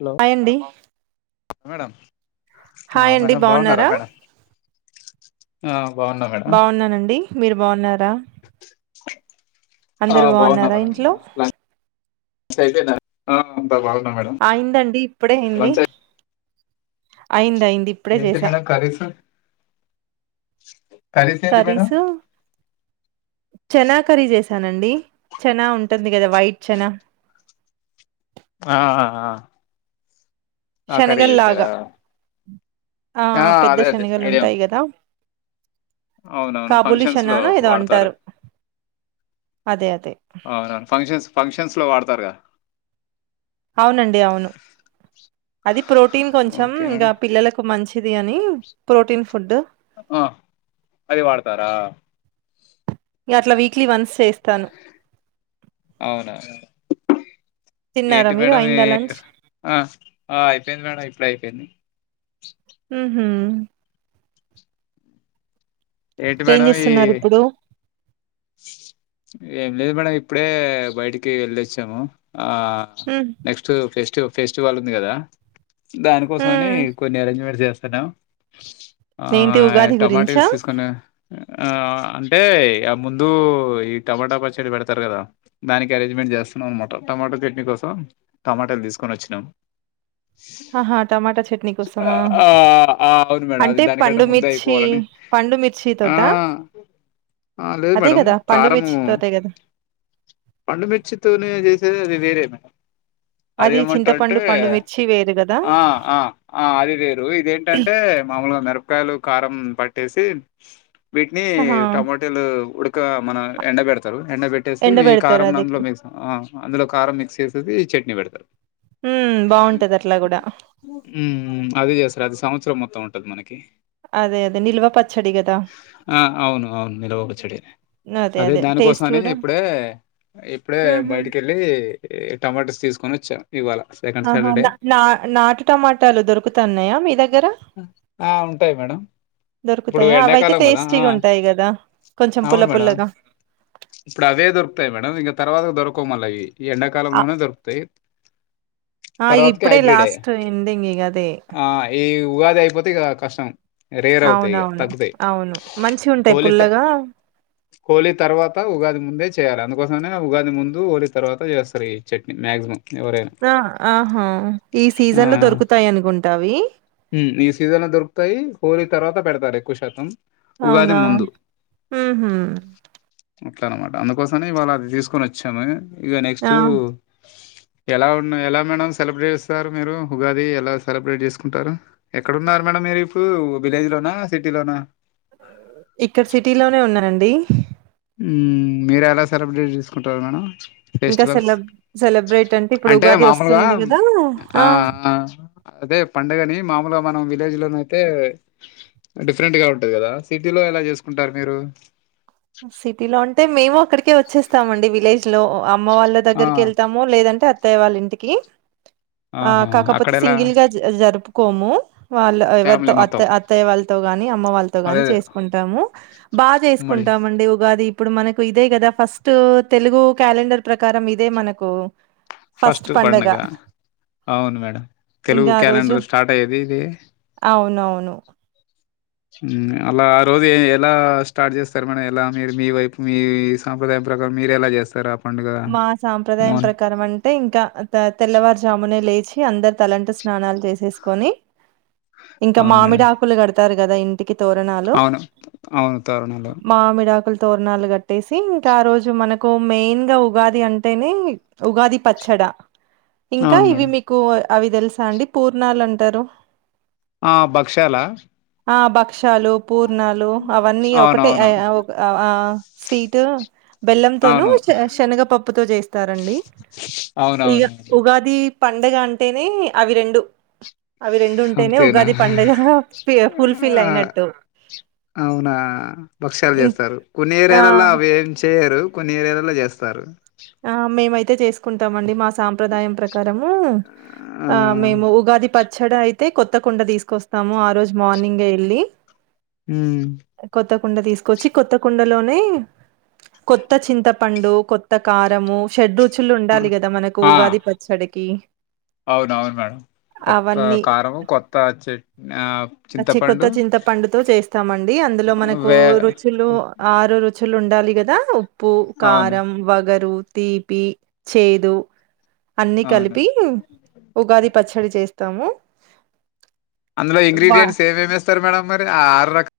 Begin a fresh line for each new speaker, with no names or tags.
Hello
hi అండి
madam
hi అండి
madam బాగున్నారా మేడం ఆ బాగున్నా మేడం
బాగున్నానండి మీరు బాగున్నారా
ఆ
అందరు
బాగున్నా
బాగున్నారా
మేడం
ఇంట్లో
అయితే
అయిందండి ఇప్పుడే అయింది
లంచ్
అయింది అయింది ఇప్పుడే
ఏంటి
చేసా
మేడం కర్రీస్ కర్రీస్ ఏంటి మేడం
కర్రీసు చెనా కర్రీస్ వేస్త తానండి చనా ఉంటుంది కదా వైట్ చనా
ఆ ఆ కర్రీ
శనగల్లాగా
చేసారా
ఆ పెద్ద
అదే అదే
శనగలు
ఐడియా
ఉంటాయి
ఉంది
కదా
అవునవును
కాబులి
ఫంక్షన్స్ లో
షనాను ఏదో
వాడతారు
అంటారు అదే అదే
అవునను ఫంక్షన్స్ ఫంక్షన్స్ లో వాడతారుగా
అవునండి అవును అది ప్రోటీన్ కొంచెం
ఓకే మేడం
ఇంకా పిల్లలకు మంచిది అని ప్రోటీన్ ఫుడ్
ఆ అది వాడతారా
యా అట్లా వీక్లీ వన్స్ చేస్తాను
అవునా
తిన్నారా
ఏంటి
మీరు
మేడం
అయిందా లంచ్
ఆ ఆ అయిపోయింది మేడం ఇప్పుడే అయిపోయింది
ఊహు
ఏంటి
ఏం
మేడం ఈ
చేస్తున్నారు ఇప్పుడు
ఏం లేదు మేడ ఇప్పుడే బయటికి వెళ్ళొచ్చాము ఆ
హ్మ్
నెక్స్ట్ ఫెస్ట్ ఫెస్టివల్ ఉంది కదా దానికోసంని
హ్మ్
కొన్ని అరేంజ్మెంట్స్ చేస్తున్నాం ఆ
ఏంటి ఉగాది గురించా?
టమాటస్ తీసుకుని ఆ ఆ అంటే ఆ ముందు ఈ టమాటా పచ్చడి పెడతారు కదా దానికి అరేంజ్మెంట్ చేస్త మొటా టమాటో చట్నీ కోసం టమాటాలు తీసుకొని వచ్చినాం
ఆహా! టమాటా చట్నీ కోసమా?
ఆ అవును మేడం అది
అంటే
దానికంటే
పండు
ముందే
మిర్చి
అయిపోవాలని
పండు మిర్చి
ఆ
తోటా?
ఆ లేదు
అదే
మేడం
గదా! పండు
కారము
మిర్చి తోటే గదా!
పండుమిర్చితోనే చేసేది అది వేరేమి అది ఏమంటారంటే
చింతపండు, పండు మిర్చి వేరు గదా!
ఆ ఆ ఆ అది వేరు ఇదేంటంటే మామూలుగా మిరపకాయలు కారం పట్టేసి వీటిని
ఆహా!
టమటలు ఉ ఇకా మనం ఎండ పెడతారు ఎండ పెట్టేసి ఈ
ఎండబెడతారు
కారం
అది.
నందులో మిచి అందులో కారం మిక్స్ చేసేసి చట్నీ పెడతారు
హ్మ్. బావుంటది అట్లా గూడా.
అది చేస్తారు అది సంవత్సరం మొత్తం ఉంట ఉంటది మనకి
అదే అదే నిల్వ పచ్చడి కదా
ఆ అవును అవును నిల్వ చెడి అదే దానికోసమని ఇప్పుడే ఇప్పుడే
హుహు.
బయటికి వెళ్ళి టమాటోస్ తీసుకొని వచ్చాం
ఆహా నా నా నాటు టమాటాలు దొరుకుతున్నాయా మీ దగ్గర
ఆ ఉంటాయి మేడం ఇప్పుడు
దొరుకుతాయా? అవైతే
ఎండాకాలం కదా ఆ
టేస్టీగుంటాయి గదా! కొంచెం పుల్ల
అవును మేడం
పుల్లగా.
ఇప్పుడు అవే దొరకుతాయి మేడం ఇకా తర్వాత దొరు కోమలే ఈ
ఆ
ఎండాకాలంలోనే దొరుకుతాయి
ఆ
తర్వాతకి
ఇప్పుడే
హైబ్రిడ
లాస్ట్ ఎండింగ్ ఇగ అదే
ఆ ఈ ఉగాది అయిపోతే ఇగ కష్టం రేర్ అవుతాయి ఈగ
అవునవును
తగ్దే
అవును మంచిగుంటాయి
హోలీత
పుల్లగా
హోలీ తర్వాత ఉగాది ముందే చేయాలి అందుకోసమే ఉగాది ముందు హోలీ తర్వాత చేస్తారు ఈ చట్నీ మాక్సిమం ఎవరైనా
ఆ ఆహా ఈ
ఆ
సీజన్ లో దొరుకుతాయి అనుకుంటావి
నీ సీజన్ లో దొరుకుతాయి హోలీ తర్వాత పెడతారు ఎక్కువ శాతం ఉగాది
అవునా
ముందు
హు హు
ఉతారు అనమాట అందుకోసమ ఇవాళ అది తీసుకొని వచ్చాము ఇక
ఆ
నెక్స్ట్ ఎలా ఉన్నా ఎలా మేడం సెలబ్రేట్ చేస్తారు మీరు ఉగాది ఎలా సెలబ్రేట్ చేసుకుంటారు ఎక్కడన్నారు మేడం మీరు ఇప్పుడు విలేజ్ లోనా సిటీ లోనా
ఇక్కడ సిటీ లోనే ఉన్నారండి
ఉమ్ మీరు ఎలా సెలబ్రేట్ చేసుకుంటారు మేడం
ఇంకా
ఫెస్టివల్స్
సెలబ్ సెలబ్రేట్ ఇప్పుడు
అంటే
ఉగాది
మామూలుగా
వస్తుంది కదా
ఆ అదే పండగని మామూలుగా మనం విలేజ్ లో నైతే డిఫరెంట్ గా ఉంటది గదా సిటీ లో ఎలా చేసుకుంటారు మీరు
సిటీ లో అంటే మేము అక్కడికే వచ్చేస్తామండి విలేజ్ లో అమ్మ వాళ్ళ
ఆ
దగ్గరికి యెళ్తాము లేదంటే అత్తయ్య వాళ్ళ ఇంటికి ఆ
ఆహా అక్కడ
కాకపోతే
ఎలా
సింగిల్ గా జరుపుకోము వాళ్ళ ఎవరితో
ఫ్యామిలీ
అత్త
మొత్తం
అత్తయ్య వాళ్ళతో వాని అమ్మ వాళ్ళతో
అదే
గాని
అదే
చేసుకుంటాము బాగా
ఉమ్మడి
చేసుకుంటామండి ఉగాది ఇప్పుడు మనకు ఇదే గదా ఫస్ట్ తెలుగు క్యాలెండర్ ప్రకారం ఇదే మనకు
ఫస్ట్ పండగ అవును మేడం తెలుగు
ఇంకా ఆ రోజు
క్యాలెండర్ స్టార్ట్ అయ్యేది ఇది
అవునవును
ఉమ్ అలా ఆ రోజు ఎలా స్టార్ట్ చేస్తారు మన ఎలా మీరు మీ వైపు మీ సాంప్ర దాయం ప్రకారం మీరు ఎలా జేస్తారు.
మా సాంప్రదాయం ప్రకారం అంటే ఇంకా తెల్లవారుజాము పొద్దున లేచి అందరు తలంటు స్నానాలు చేసేసుకొని ఇంకా
అవును మేడం.
మామిడి ఆకులు కడతారు. గదా ఇంటికి తోరణాలు
అవును. అవును తోరణాలు.
మామిడాకులు తోరణాలు గట్టేసి ఇంకా ఆ రోజు మనకు మెయిన్ గా ఉగాది అంటేనే ఉగాది పచ్చడా ఇంకా
అవును
ఇవి
మేడం.
మీకు అవి దెలుసా అండి పూర్ణాలు అంటారు.
ఆ భక్ష్యాలా
ఆ భక్ష్యాలు పూర్ణాలు అవన్నీ ఒకటే
అవునవును.
ఆ స్వీటు బెల్లంతోను
అవును.
శనగ పప్పుతో చేస్తారండి ఇగ
అవునవునవును.
ఉగాది పండుగ అంటేనే అవి రెండు అవి రెండు ఉంటేనే
అంతేనా?
ఉగాది పండగ ఫుల్ ఫిల్
ఆ!
అయినట్టు
అవునా భక్ష్యాలు
ఇం-
చేస్తారు. కొన్ని
ఆ
ఏరియాలలో అవి ఏం చేయరు. కొన్ని ఏరియాలలో చేస్తారు.
ఆ మేమైతే చేసుకుంటామండి మా సాంప్రదాయం ప్ర కారము
ఆ!
మేము ఉగాది పచ్చ పచ్చడ అయితే కొత్త కుండ తీసుకొస్తాము ఆ రోజు మార్నింగే యెళ్ళి
ఉమ్
కుండ తీసుకొచ్చి కొత్త కుండలోనే కొత్త చింతపండు కొత్త కారము షడ్రుచులు ఉండాలి గదా మనకు ఉగాది పచ్చడికి
అవును అవును మేడం కొత్త
అవన్నీ
కారము కొత్త చెట్ ఆ
చి కొత్త
చింతపండు
చింతపండుతో చేస్తామండి అందులో మనకు
వే
రుచులు ఆరు రుచులు ఉండాలి గదా ఉప్పు
అవును
కారం వ వగరు తీపి చేదు అన్ని
అవును
కలిపి ఉగాది ప చ్చడి చేస్తాము.
అందులో
వా
ఇంగ్రీడియంట్స్ ఏమేమి యేస్తారు మేడం మరి ఆరు రకాల